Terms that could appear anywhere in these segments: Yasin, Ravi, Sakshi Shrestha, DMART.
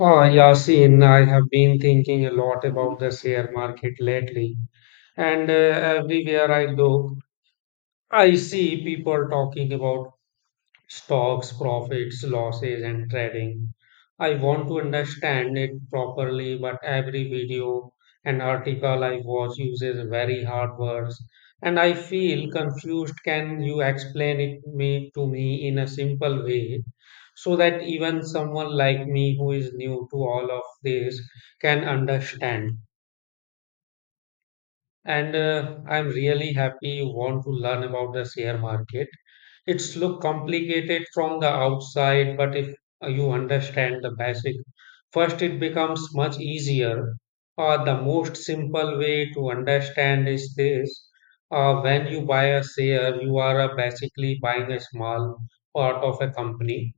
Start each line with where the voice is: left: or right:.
left: Ah, Yasin, I have been thinking a lot
right: Mhm.
left: about the share market lately, and everywhere I look, I see people talking about stocks, profits, losses, and trading. I want to understand it properly, but every video and article I watch uses very hard words and I feel confused. Can you explain it me to me in a simple way so that even someone like me who is new to all of this can understand? And I'm really happy you want to learn about the share market. It's look complicated from the outside, but if you understand the basic, first it becomes much easier. The most simple way to understand is this. When you buy a share, you are basically buying a small part of a company.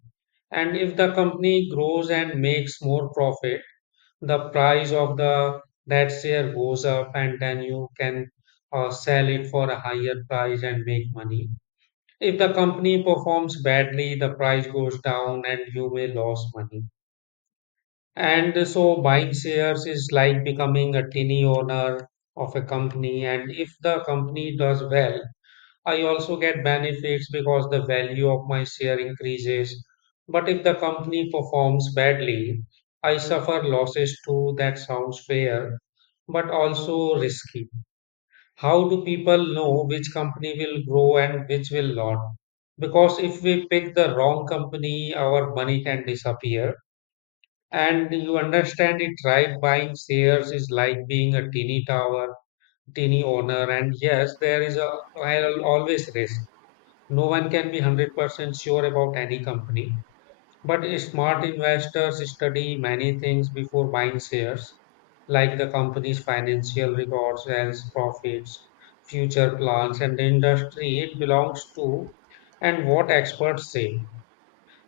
left: And if the company grows and makes more profit, the price of the that share goes up, and then you can sell it for a higher price and make money if the company performs badly, the price goes down and you may lose money. And so buying shares is like becoming a tiny owner of a company. And if the company does well, I also get benefits because the value of my share increases. But if the company performs badly, I suffer losses too. That sounds fair, but also risky. How do people know which company will grow and which will not? Because if we pick the wrong company, our money can disappear. And you understand it right, buying shares is like being a teeny owner. And yes, there is a I'll always risk. No one can be 100% sure about any company. But smart investors study many things before buying shares, like the company's financial records, sales profits, future plans, and the industry it belongs to, and what experts say.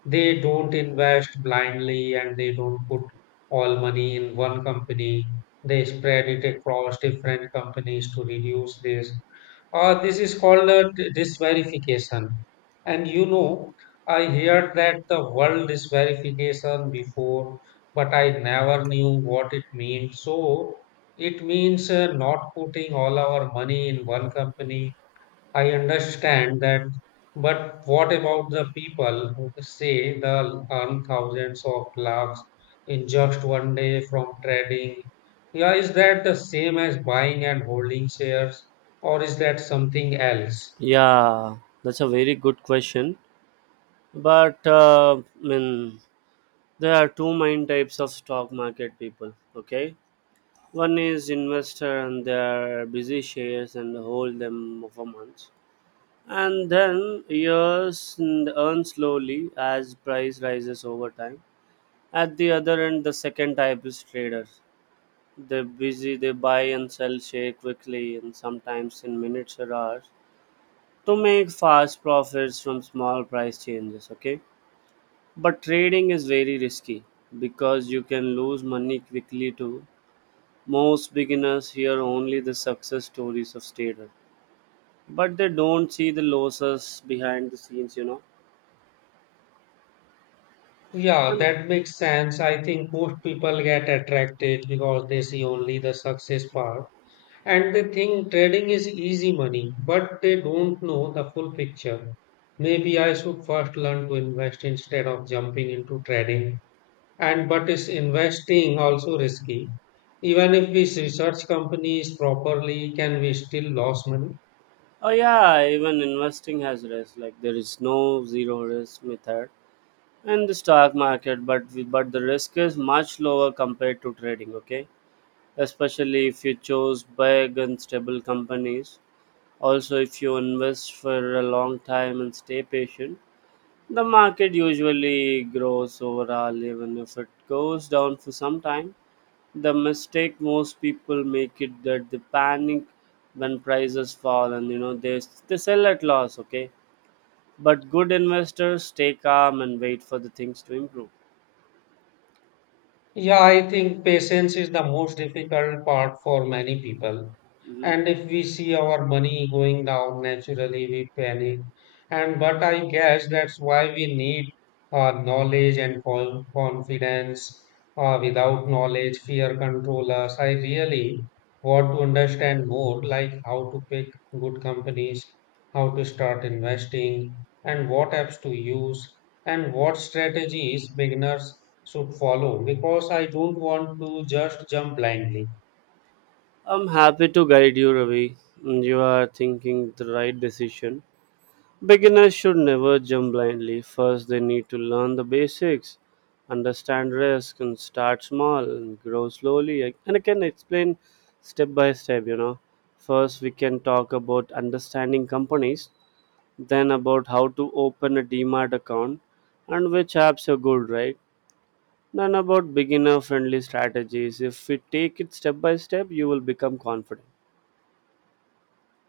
left: They don't invest blindly and they don't put all money in one company. They spread it across different companies to reduce risk. This is called disverification. And you know, I heard that the word disverification before, but I never knew what it meant. So it means not putting all our money in one company. I understand that, but what about the people who say they earn thousands of lakhs in just one day from trading? Yeah, is that the same as buying and holding shares, or is that something else?
right: Yeah, that's a very good question. But there are two main types of stock market people. Okay, one is investor and they are busy shares and hold them for months, and then years and earn slowly as price rises over time. At the other end, the second type is traders. They're busy. They buy and sell share quickly and sometimes in minutes or hours to make fast profits from small price changes, okay, but trading is very risky because you can lose money quickly too. Most beginners hear only the success stories of traders, but they don't see the losses behind the scenes.
left: Yeah,
right: And
left: that makes sense. I think most people get attracted because they see only the success part. And they think trading is easy money, but they don't know the full picture. Maybe I should first learn to invest instead of jumping into trading. And but is investing also risky? Even if we research companies properly, can we still lose money?
right: oh yeah, even investing has risk. Like, there is no zero risk method in the stock market, but the risk is much lower compared to trading, okay, especially if you choose big and stable companies. Also, if you invest for a long time and stay patient, the market usually grows overall, even if it goes down for some time. The mistake most people make it that they panic when prices fall and they sell at loss, okay? But good investors stay calm and wait for the things to improve.
left: Yeah, I think patience is the most difficult part for many people.
right: Mhm.
left: And if we see our money going down, naturally we panic. And but I guess that's why we need knowledge and confidence. Without knowledge, fear control us. I really want to understand more, like how to pick good companies, how to start investing, and what apps to use and what strategies beginners should follow because I don't want to just jump blindly.
right: I'm happy to guide you, Ravi. You are thinking the right decision. Beginners should never jump blindly. First, they need to learn the basics, understand risk, and start small and grow slowly. And I can explain step by step, you know. First, we can talk about understanding companies, then about how to open a DMART account and which apps are good, right? Then about beginner friendly strategies. If we take it step by step, you will become confident.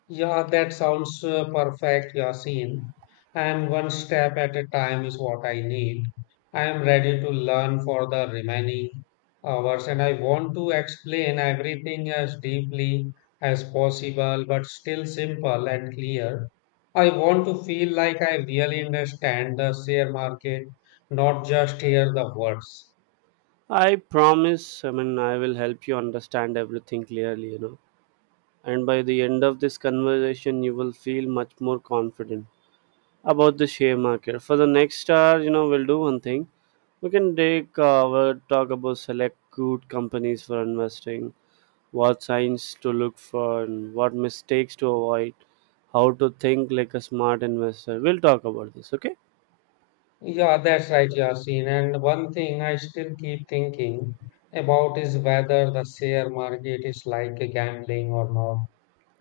left: Yeah, that sounds perfect, Yasin. And one step at a time is what I need. I am ready to learn for the remaining hours and I want to explain everything as deeply as possible, but still simple and clear. I want to feel like I really understand the share market, not just hear the words.
right: I promise, I will help you understand everything clearly, you know. And by the end of this conversation, you will feel much more confident about the share market. For the next hour, you know, we'll do one thing. We can take We'll talk about select good companies for investing, what signs to look for, and what mistakes to avoid, how to think like a smart investor. We'll talk about this, okay?
left: Yeah, that's right, Yasin. And one thing I still keep thinking about is whether the share market is like a gambling or not.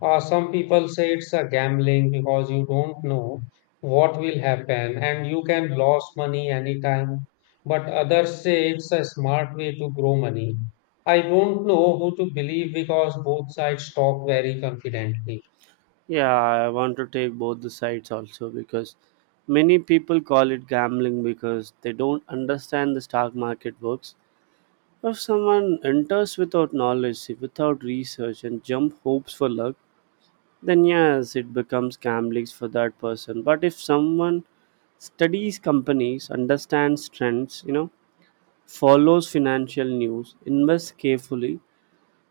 left: Some people say it's a gambling because you don't know what will happen and you can lose money anytime. But others say it's a smart way to grow money. I don't know who to believe because both sides talk very confidently.
right: Yeah, I want to take both the sides also because many people call it gambling because they don't understand the stock market works. If someone enters without knowledge, without research, and jump hopes for luck, then yes, it becomes gambling for that person. But if someone studies companies, understands trends, you know, follows financial news, invests carefully,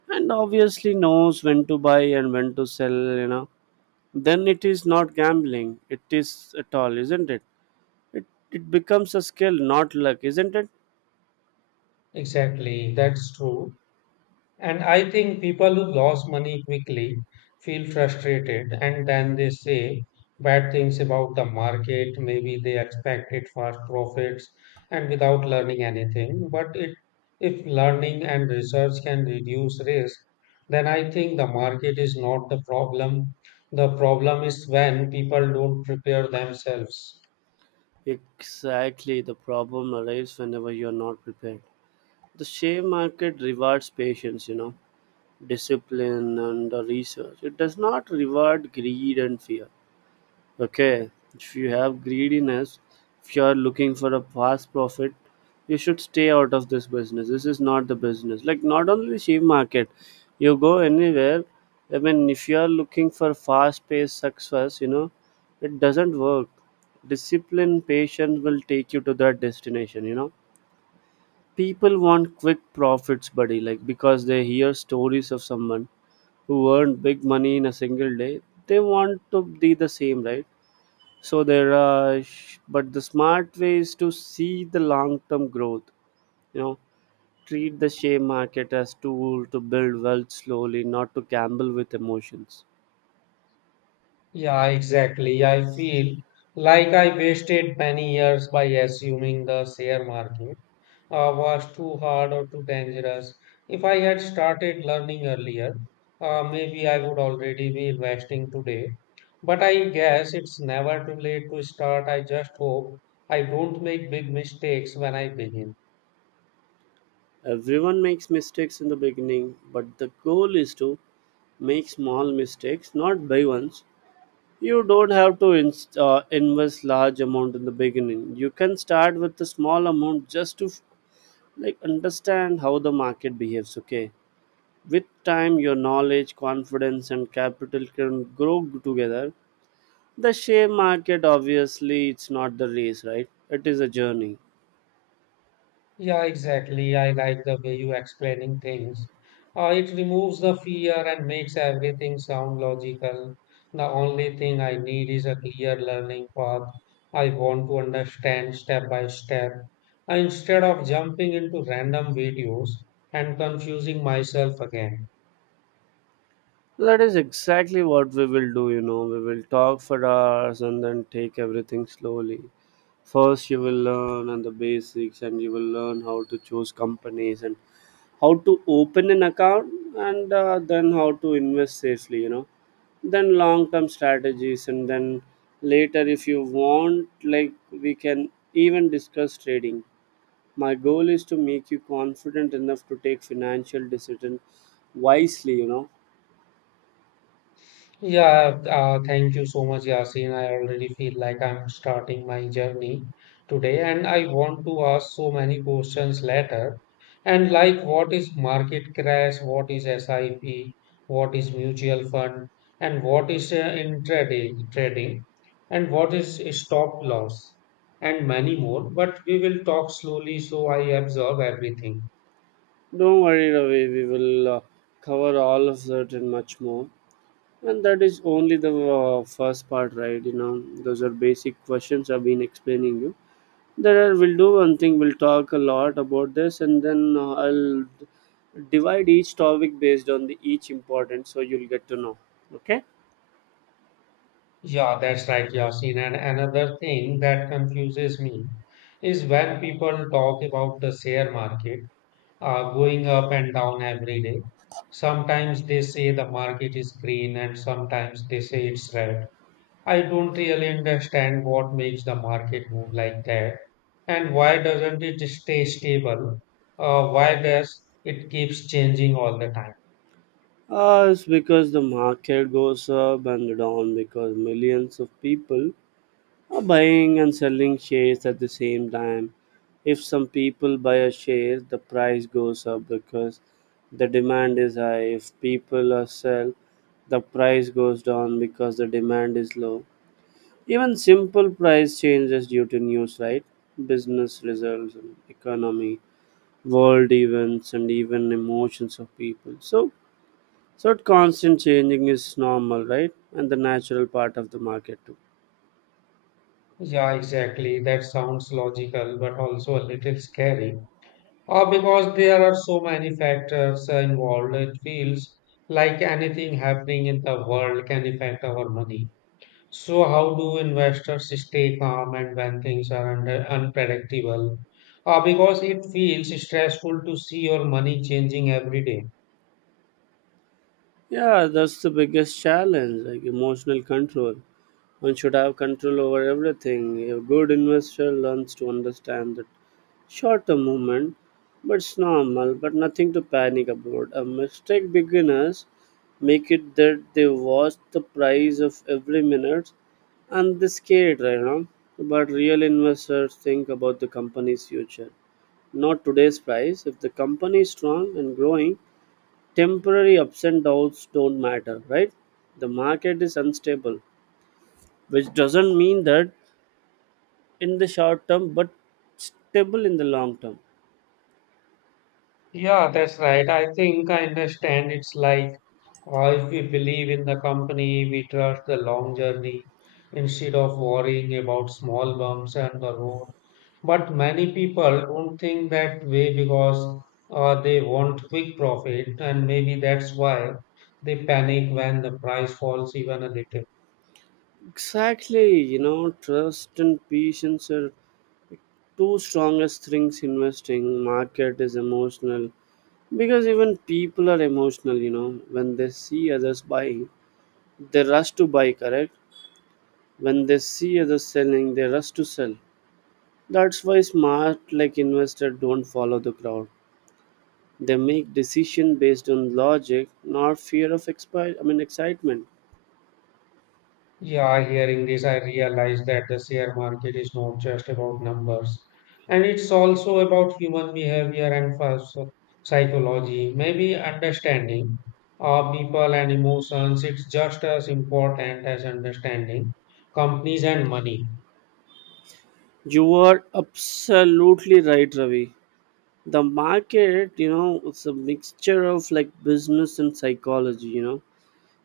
right: and obviously knows when to buy and when to sell, you know, then it is not gambling. It is at all, isn't it? It it becomes a skill, not luck, isn't it?
left: Exactly, that's true. And I think people who lose money quickly feel frustrated and then they say bad things about the market. Maybe they expected fast profits and without learning anything. But it, if learning and research can reduce risk, then I think the market is not the problem. The problem is when people don't prepare themselves.
right: Exactly. The problem arrives whenever you're not prepared. The share market rewards patience, you know, discipline and research. It does not reward greed and fear. Okay, if you have greediness, if you are looking for a fast profit, you should stay out of this business. This is not the business. Like, not only the share market, you go anywhere. I mean, if you are looking for fast-paced success, you know, it doesn't work. Discipline, patience will take you to that destination. You know, people want quick profits, buddy, like because they hear stories of someone who earned big money in a single day. They want to be the same, right? So they rush. But the smart way is to see the long term growth, you know. Treat the share market as tool to build wealth slowly, not to gamble with emotions.
left: Yeah, exactly. I feel like I wasted many years by assuming the share market was too hard or too dangerous. If I had started learning earlier, maybe I would already be investing today. But I guess it's never too late to start. I just hope I don't make big mistakes when I begin.
right: Everyone makes mistakes in the beginning, but the goal is to make small mistakes, not big ones. You don't have to inst invest large amount in the beginning. You can start with a small amount just to like understand how the market behaves. Okay, with time, your knowledge, confidence, and capital can grow together. The share market, obviously, it's not the race, right? It is a journey.
left: Yeah, exactly. I like the way you explaining things. It removes the fear and makes everything sound logical. The only thing I need is a clear learning path. I want to understand step by step instead of jumping into random videos and confusing myself again.
right: That is exactly what we will do. You know, we will talk for hours and then take everything slowly. First, you will learn on the basics, and you will learn how to choose companies and how to open an account and then how to invest safely, you know, then long term strategies, and then later if you want, like, we can even discuss trading. My goal is to make you confident enough to take financial decision wisely, you know.
left: Yeah, thank you so much, Yasin. I already feel like I'm starting my journey today, and I want to ask so many questions later. And like, what is market crash? What is SIP? What is mutual fund? And what is intraday trading? And what is stop loss? And many more. But we will talk slowly so I absorb everything.
right: Don't worry, Ravi, we will cover all of that and much more. And that is only the first part, right, you know. Those are basic questions I've been explaining you. We'll do one thing. We'll talk a lot about this, and then I'll divide each topic based on the each important, so you'll get to know. Okay.
left: Yeah, that's right, Yasin. And another thing that confuses me is when people talk about the share market going up and down every day. Sometimes they say the market is green and sometimes they say it's red. I don't really understand what makes the market move like that and why doesn't it stay stable? Why does it keeps changing all the time?
right: It's because the market goes up and down because millions of people are buying and selling shares at the same time. If some people buy a share, the price goes up because the demand is high. If people are sell, the price goes down because the demand is low. Even simple price changes due to news, right? Business results, and economy, world events, and even emotions of people. So constant changing is normal, right? And the natural part of the market too.
left: Yeah, exactly. That sounds logical, but also a little scary. Or because there are so many factors involved, it feels like anything happening in the world can affect our money. So, how do investors stay calm and when things are under unpredictable? Because it feels stressful to see your money changing every day.
right: Yeah, that's the biggest challenge, like emotional control. One should have control over everything. A good investor learns to understand the shorter movement, but it's normal, but nothing to panic about. A mistake beginners make it that they watch the price of every minute and they scared, you know. But real investors think about the company's future, not today's price. If the company is strong and growing, temporary ups and downs don't matter, right? The market is unstable, which doesn't mean that in the short term, but stable in the long term.
left: Yeah, that's right. I think I understand. It's like if we believe in the company, we trust the long journey instead of worrying about small bumps and the road. But many people don't think that way because they want quick profit, and maybe that's why they panic when the price falls even a little.
right: Exactly, you know, trust and patience are two strongest things investing. Market is emotional because even people are emotional, you know. When they see others buying, they rush to buy, correct? When they see others selling, they rush to sell. That's why smart like investor don't follow the crowd. They make decision based on logic, not fear of excitement.
left: Yeah, hearing this, I realize that the share market is not just about numbers, and it's also about human behavior and psychology. Maybe understanding people and emotions, it's just as important as understanding companies and money.
right: You are absolutely right, Ravi. The market, you know, it's a mixture of like business and psychology, you know.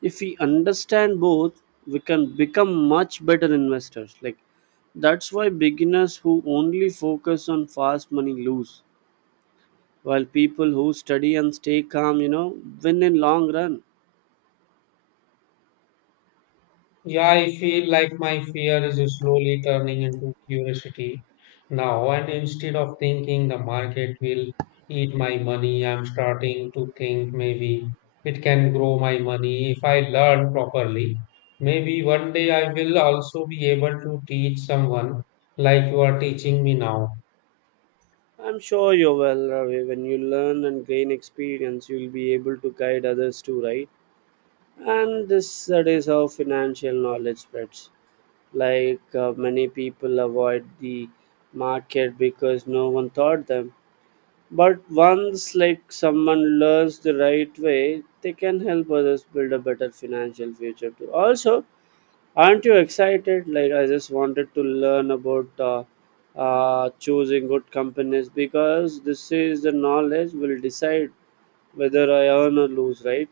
right: If we understand both, we can become much better investors. Like, that's why beginners who only focus on fast money lose, while people who study and stay calm, you know, win in long run.
left: Yeah, I feel like my fear is slowly turning into curiosity now. And instead of thinking the market will eat my money, I'm starting to think maybe it can grow my money if I learn properly. Maybe one day I will also be able to teach someone like you are teaching me now.
right: I'm sure you will, Ravi. When you learn and gain experience, you'll be able to guide others too, right? And this that is how financial knowledge spreads. Like, many people avoid the market because no one taught them, but once, like, someone learns the right way, they can help others build a better financial future too also. Aren't you excited? Like, I just wanted to learn about choosing good companies because this is the knowledge will decide whether I earn or lose, right?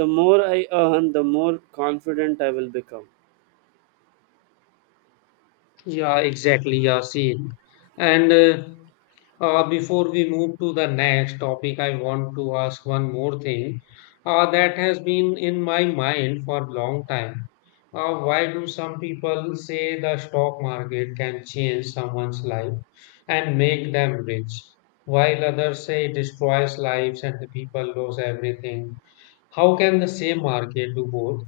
right: The more I earn, the more confident I will become.
left: Yeah, exactly, Yasin. And Before we move to the next topic, I want to ask one more thing that has been in my mind for a long time. Why do some people say the stock market can change someone's life and make them rich, while others say it destroys lives and the people lose everything? How can the same market do both?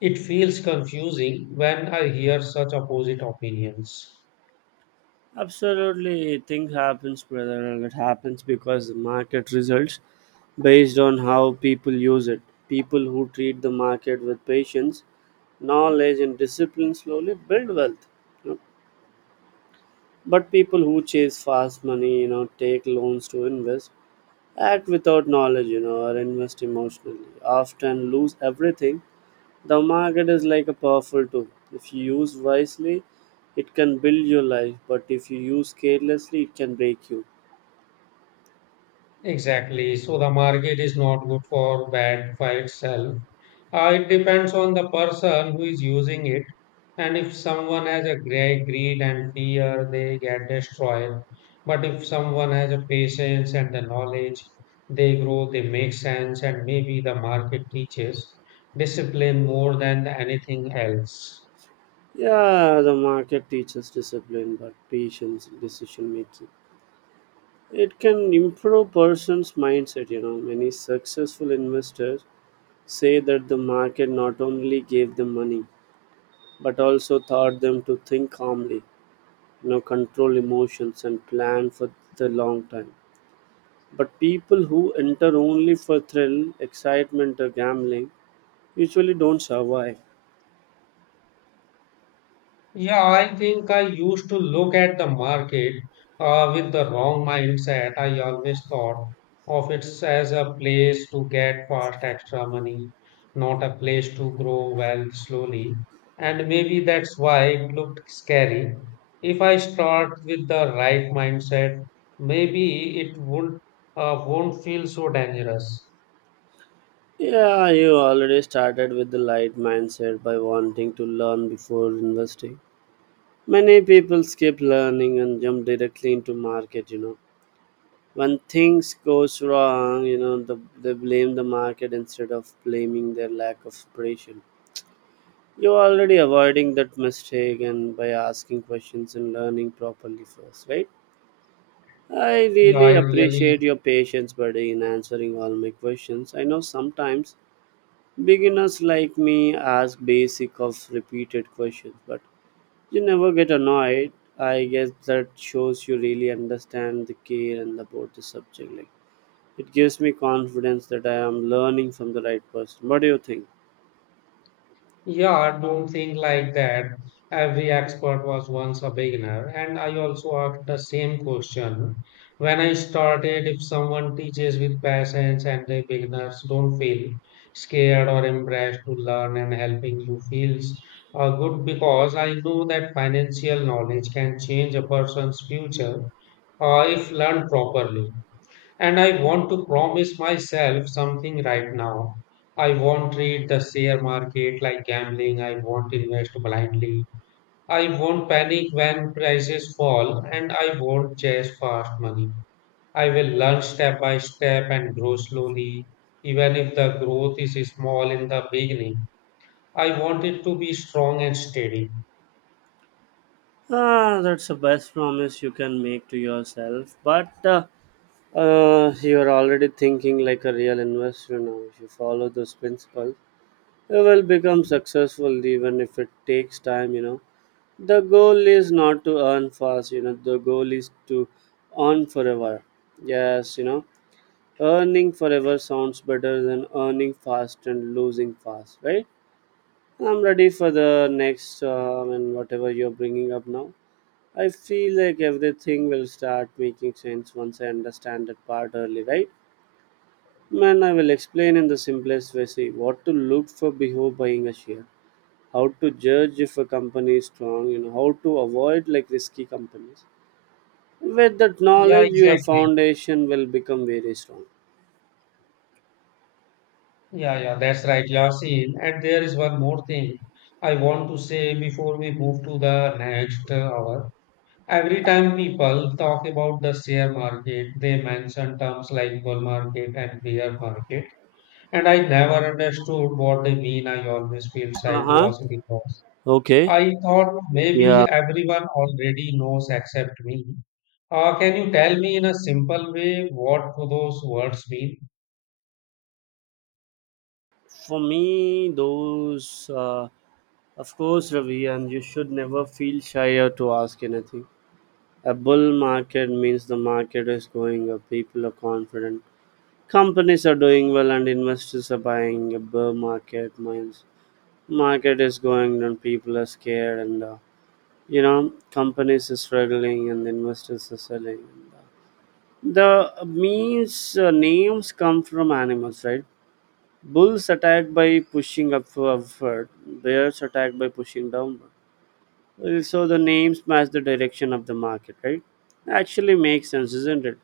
left: It feels confusing when I hear such opposite opinions.
right: Absolutely, thing happens, brother, and it happens because the market results based on how people use it. People who treat the market with patience, knowledge, and discipline slowly build wealth, you know. But people who chase fast money, you know, take loans to invest, act without knowledge, you know, or invest emotionally, often lose everything. The market is like a powerful tool. If you use wisely, it can build your life, but if you use carelessly, it can break you.
left: Exactly. So the market is not good for bad by itself. It depends on the person who is using it. And if someone has a great greed and fear, they get destroyed. But if someone has a patience and the knowledge, they grow, they make sense, and maybe the market teaches discipline more than anything else.
right: Yeah, the market teaches discipline, but patience, in decision making. It can improve person's mindset. You know, many successful investors say that the market not only gave them money, but also taught them to think calmly, you know, control emotions, and plan for the long time. But people who enter only for thrill, excitement, or gambling usually don't survive.
left: Yeah, I think I used to look at the market with the wrong mindset. I always thought of it as a place to get fast extra money, not a place to grow wealth slowly. And maybe that's why it looked scary. If I start with the right mindset, maybe it won't feel so dangerous.
right: Yeah, you already started with the light mindset by wanting to learn before investing. Many people skip learning and jump directly into market, you know. When things goes wrong, you know, they blame the market instead of blaming their lack of preparation. You're already avoiding that mistake and by asking questions and learning properly first, right? I
left: Yeah,
right: really
left: I really
right: appreciate your patience, buddy, in answering all my questions. I know sometimes beginners like me ask basic of repeated questions, but you never get annoyed. I guess that shows you really understand the care and about the subject. Like, it gives me confidence that I am learning from the right person. What do you think?
left: Yeah, don't think like that. Every expert was once a beginner, and I also asked the same question. When I started, if someone teaches with patience and the beginners don't feel scared or embarrassed to learn and helping you feels good because I know that financial knowledge can change a person's future if learned properly. And I want to promise myself something right now. I won't treat the share market like gambling. I won't invest blindly. I won't panic when prices fall and I won't chase fast money. I will learn step by step and grow slowly. Even if the growth is small in the beginning, I want it to be strong and steady.
right: Ah, that's the best promise you can make to yourself. But you are already thinking like a real investor now. If you follow those principles, you will become successful even if it takes time. The goal is not to earn fast. The goal is to earn forever. Yes. Earning forever sounds better than earning fast and losing fast, right? I'm ready for the next and whatever you're bringing up now. I feel like everything will start making sense once I understand that part early, right, man? I will explain in the simplest way, see, what to look for before buying a share, how to judge if a company is strong, how to avoid like risky companies. With that
left: Yeah,
right: knowledge your
left: exactly.
right: foundation will become very strong.
left: Yeah, yeah, that's right, Yasin. And there is one more thing I want to say before we move to the next hour. Every time people talk about the share market, they mention terms like bull market and bear market. And I never understood what they mean. I always feel shy to
right: Uh-huh.
left: ask because
right: Okay.
left: I thought
right: Yeah.
left: maybe everyone already knows except me. Can you tell me in a simple way what those words mean?
right: For me those of course, Ravi, and you should never feel shy or to ask anything. A bull market means the market is going up, people are confident, companies are doing well, and investors are buying. A bear market means market is going down, people are scared, and companies are struggling and investors are selling. The memes, names come from animals, right? Bulls attacked by pushing up upward, bears attacked by pushing downward. So the names match the direction of the market, right? Actually makes sense, isn't it?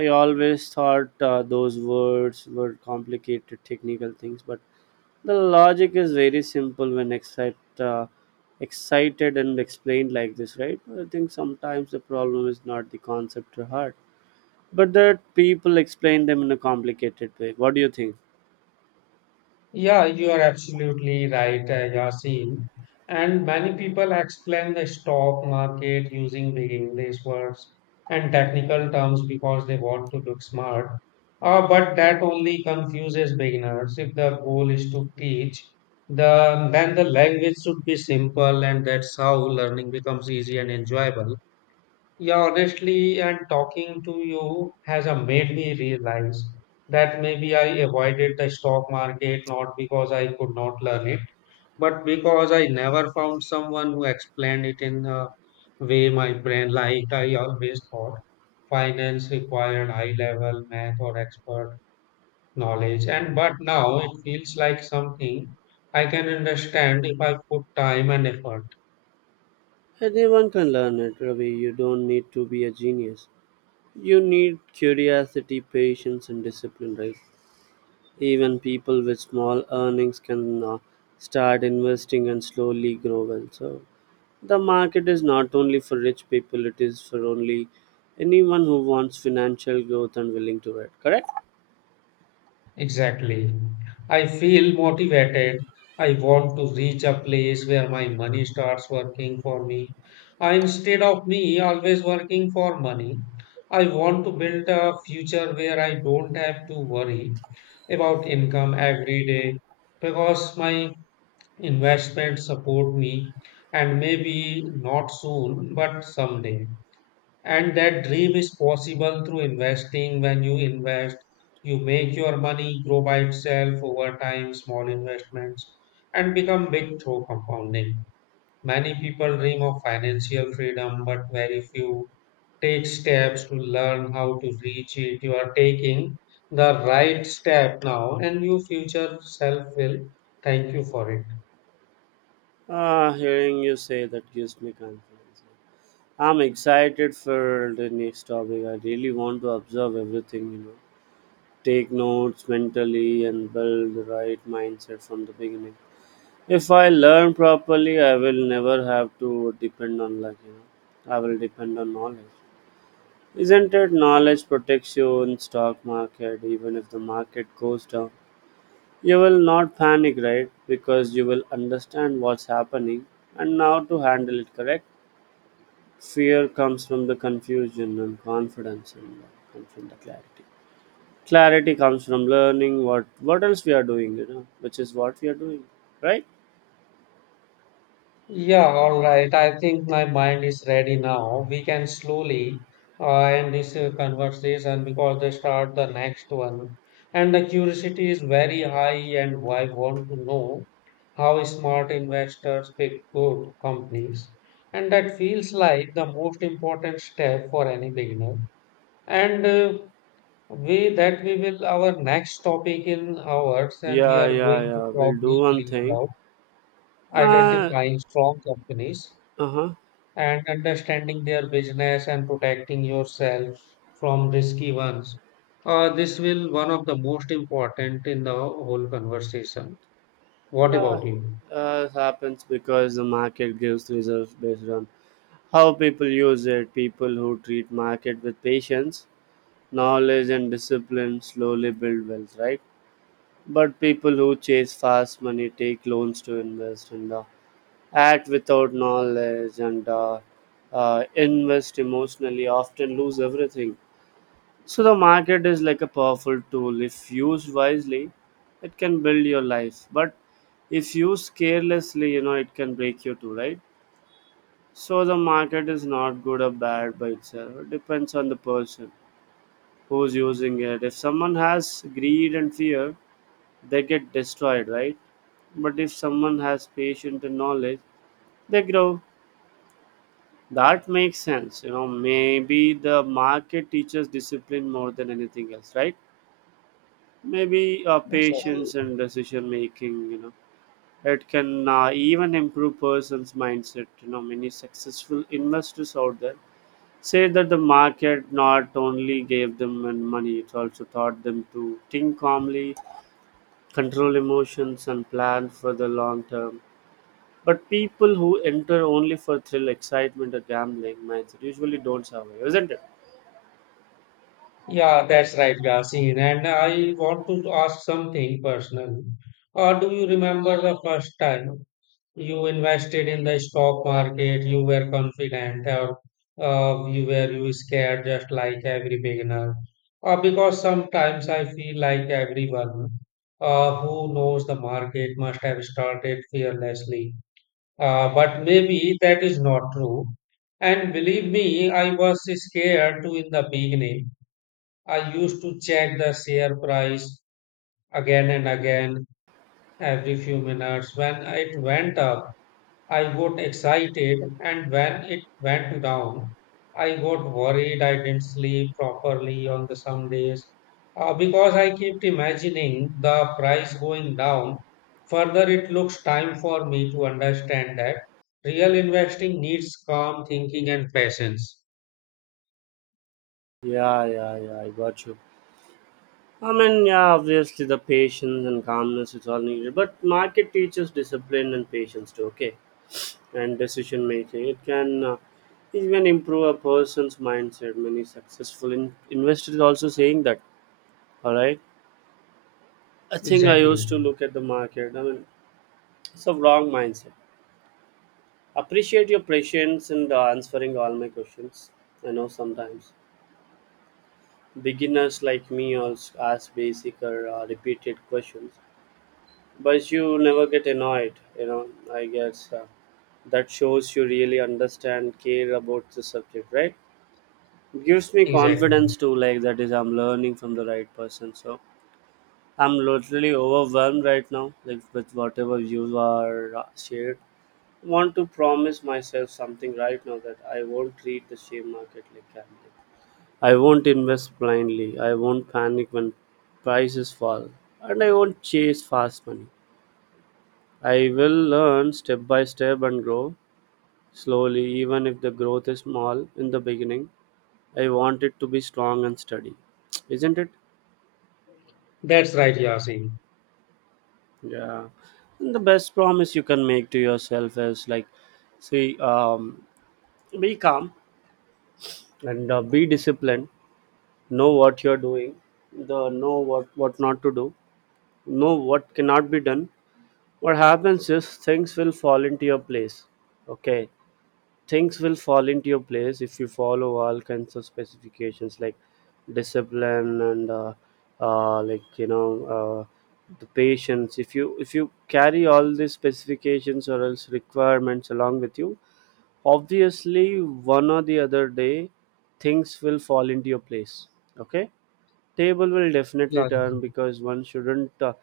right: I always thought those words were complicated technical things, but the logic is very simple. When excited and explained like this, right? I think sometimes the problem is not the concept to heart, but that people explain them in a complicated way. What do you think?
left: Yeah, you are absolutely right, Yasin. And many people explain the stock market using big English words and technical terms because they want to look smart. But that only confuses beginners. If the goal is to teach, then the language should be simple, and that's how learning becomes easy and enjoyable. Yeah, honestly, and talking to you has made me realize that maybe I avoided the stock market not because I could not learn it, but because I never found someone who explained it in a way my brain liked. I always thought finance required high level math or expert knowledge, and but now it feels like something I can understand if I put time and effort.
right: Anyone can learn it, Ravi. You don't need to be a genius. You need curiosity, patience, and discipline, right? Even people with small earnings can start investing and slowly grow well. So the market is not only for rich people; it is for only anyone who wants financial growth and willing to wait. Correct?
left: Exactly. I feel motivated. I want to reach a place where my money starts working for me. I, instead of me always working for money, I want to build a future where I don't have to worry about income every day because my investments support me and maybe not soon, but someday. And that dream is possible through investing. When you invest, you make your money grow by itself over time, small investments, and become big through compounding. Many people dream of financial freedom, but very few take steps to learn how to reach it. You are taking the right step now, and your future self will thank you for it.
right: Ah, hearing you say that gives me confidence. I'm excited for the next topic. I really want to observe everything, you know, take notes mentally and build the right mindset from the beginning. If I learn properly, I will never have to depend on luck. You know, I will depend on knowledge. Isn't it? Knowledge protects you in stock market. Even if the market goes down, you will not panic, right? Because you will understand what's happening and how to handle it. Correct. Fear comes from the confusion and confidence, and comes from the clarity. Clarity comes from learning what else we are doing. You know, which is what we are doing, right?
left: Yeah, all right. I think my mind is ready now. We can slowly end this conversation because they start the next one. And the curiosity is very high, and I want to know how smart investors pick good companies. And that feels like the most important step for any beginner. And we will our next topic in hours, and we
right: Yeah,
left: are
right: yeah,
left: going to
right: yeah.
left: talk
right: We'll do one
left: deeply
right: thing.
left: about
right: Uh,
left: identifying strong companies
right: uh-huh.
left: and understanding their business and protecting yourself from risky ones. This will one of the most important in the whole conversation. What
right: Yeah,
left: about you?
right: it happens because the market gives results based on how people use it. People who treat market with patience, knowledge, and discipline slowly build wealth, right? But people who chase fast money, take loans to invest, and act without knowledge and invest emotionally often lose everything. So the market is like a powerful tool. If used wisely, it can build your life. But if used carelessly, you know, it can break you too, right? So the market is not good or bad by itself. It depends on the person who's using it. If someone has greed and fear, they get destroyed, right? But if someone has patience and knowledge, they grow. That makes sense. You know, maybe the market teaches discipline more than anything else, right? Maybe
left: Exactly.
right: patience and decision making, you know, it can even improve person's mindset. You know, many successful investors out there say that the market not only gave them and money, it also taught them to think calmly, control emotions, and plan for the long term. But people who enter only for thrill, excitement, or gambling, minds usually don't survive, isn't it?
left: Yeah, that's right, Yasin. And I want to ask something personal. Do you remember the first time you invested in the stock market, you were confident, or you were you scared just like every beginner. Because sometimes I feel like everyone who knows the market must have started fearlessly. But maybe that is not true. And believe me, I was scared too in the beginning. I used to check the share price again and again every few minutes when it went up. I got excited, and when it went down, I got worried I didn't sleep properly on the some days because I kept imagining the price going down. Further, it looks time for me to understand that real investing needs calm thinking and patience.
right: Yeah, yeah, yeah. I got you. I mean, yeah, obviously the patience and calmness is all needed, but market teaches discipline and patience too, okay? And decision making. It can even improve a person's mindset. Many successful investors also saying that, all right? I think I
left: Exactly.
right: used to look at the market. I mean, it's a wrong mindset. Appreciate your patience in answering all my questions. I know sometimes beginners like me also ask basic or repeated questions, but you never get annoyed, you know. I guess that shows you really understand care about the subject, right? Gives me
left: Exactly.
right: confidence too, like that is I'm learning from the right person. So I'm literally overwhelmed right now, like with whatever you are shared. Want to promise myself something right now, that I won't treat the share market like gambling. I won't invest blindly, I won't panic when prices fall, and I won't chase fast money. I will learn step by step and grow slowly, even if the growth is small in the beginning. I want it to be strong and steady, isn't it?
left: That's right, Yasin.
right: Yeah. And the best promise you can make to yourself is like, see, be calm and be disciplined. Know what you're doing. The know what not to do. Know what cannot be done. What happens is things will fall into your place. Okay, things will fall into your place if you follow all kinds of specifications like discipline and like the patience. If you carry all these specifications or else requirements along with you, obviously one or the other day things will fall into your place. Okay. Table will definitely
left: Yeah.
right: turn because one shouldn't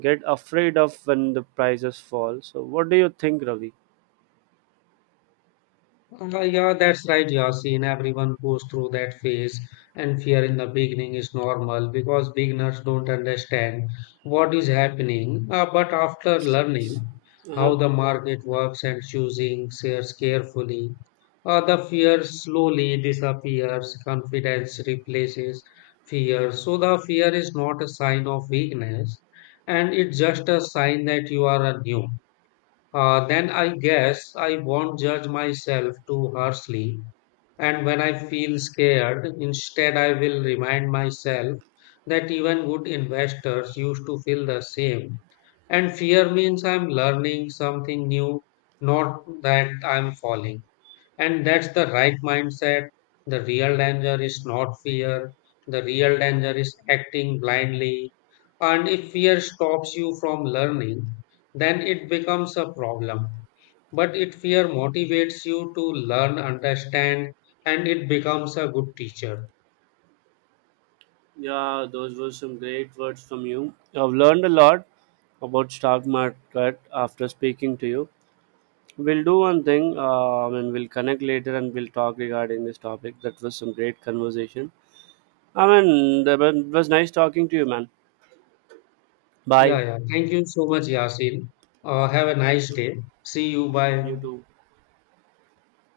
right: get afraid of when the prices fall. So what do you think, Ravi?
left: Yeah, that's right, Yasin. Everyone goes through that phase, and fear in the beginning is normal because beginners don't understand what is happening. But after learning
right: Uh huh.
left: how the market works and choosing shares carefully, the fear slowly disappears, confidence replaces fear. So, the fear is not a sign of weakness, and it's just a sign that you are a new. Then I guess I won't judge myself too harshly. And when I feel scared, instead I will remind myself that even good investors used to feel the same. And fear means I'm learning something new, not that I'm falling. And that's the right mindset. The real danger is not fear. The real danger is acting blindly. And if fear stops you from learning, then it becomes a problem. But if fear motivates you to learn, understand, and it becomes a good teacher.
right: Yeah, those were some great words from you. I've learned a lot about stock market after speaking to you. We'll do one thing, and we'll connect later and we'll talk regarding this topic. That was some great conversation. I mean, it was nice talking to you, man.
left: Yeah,
right: Bye.
left: yeah. Thank you so much, Yasin. Have a nice day. See you. Bye.
right: You too.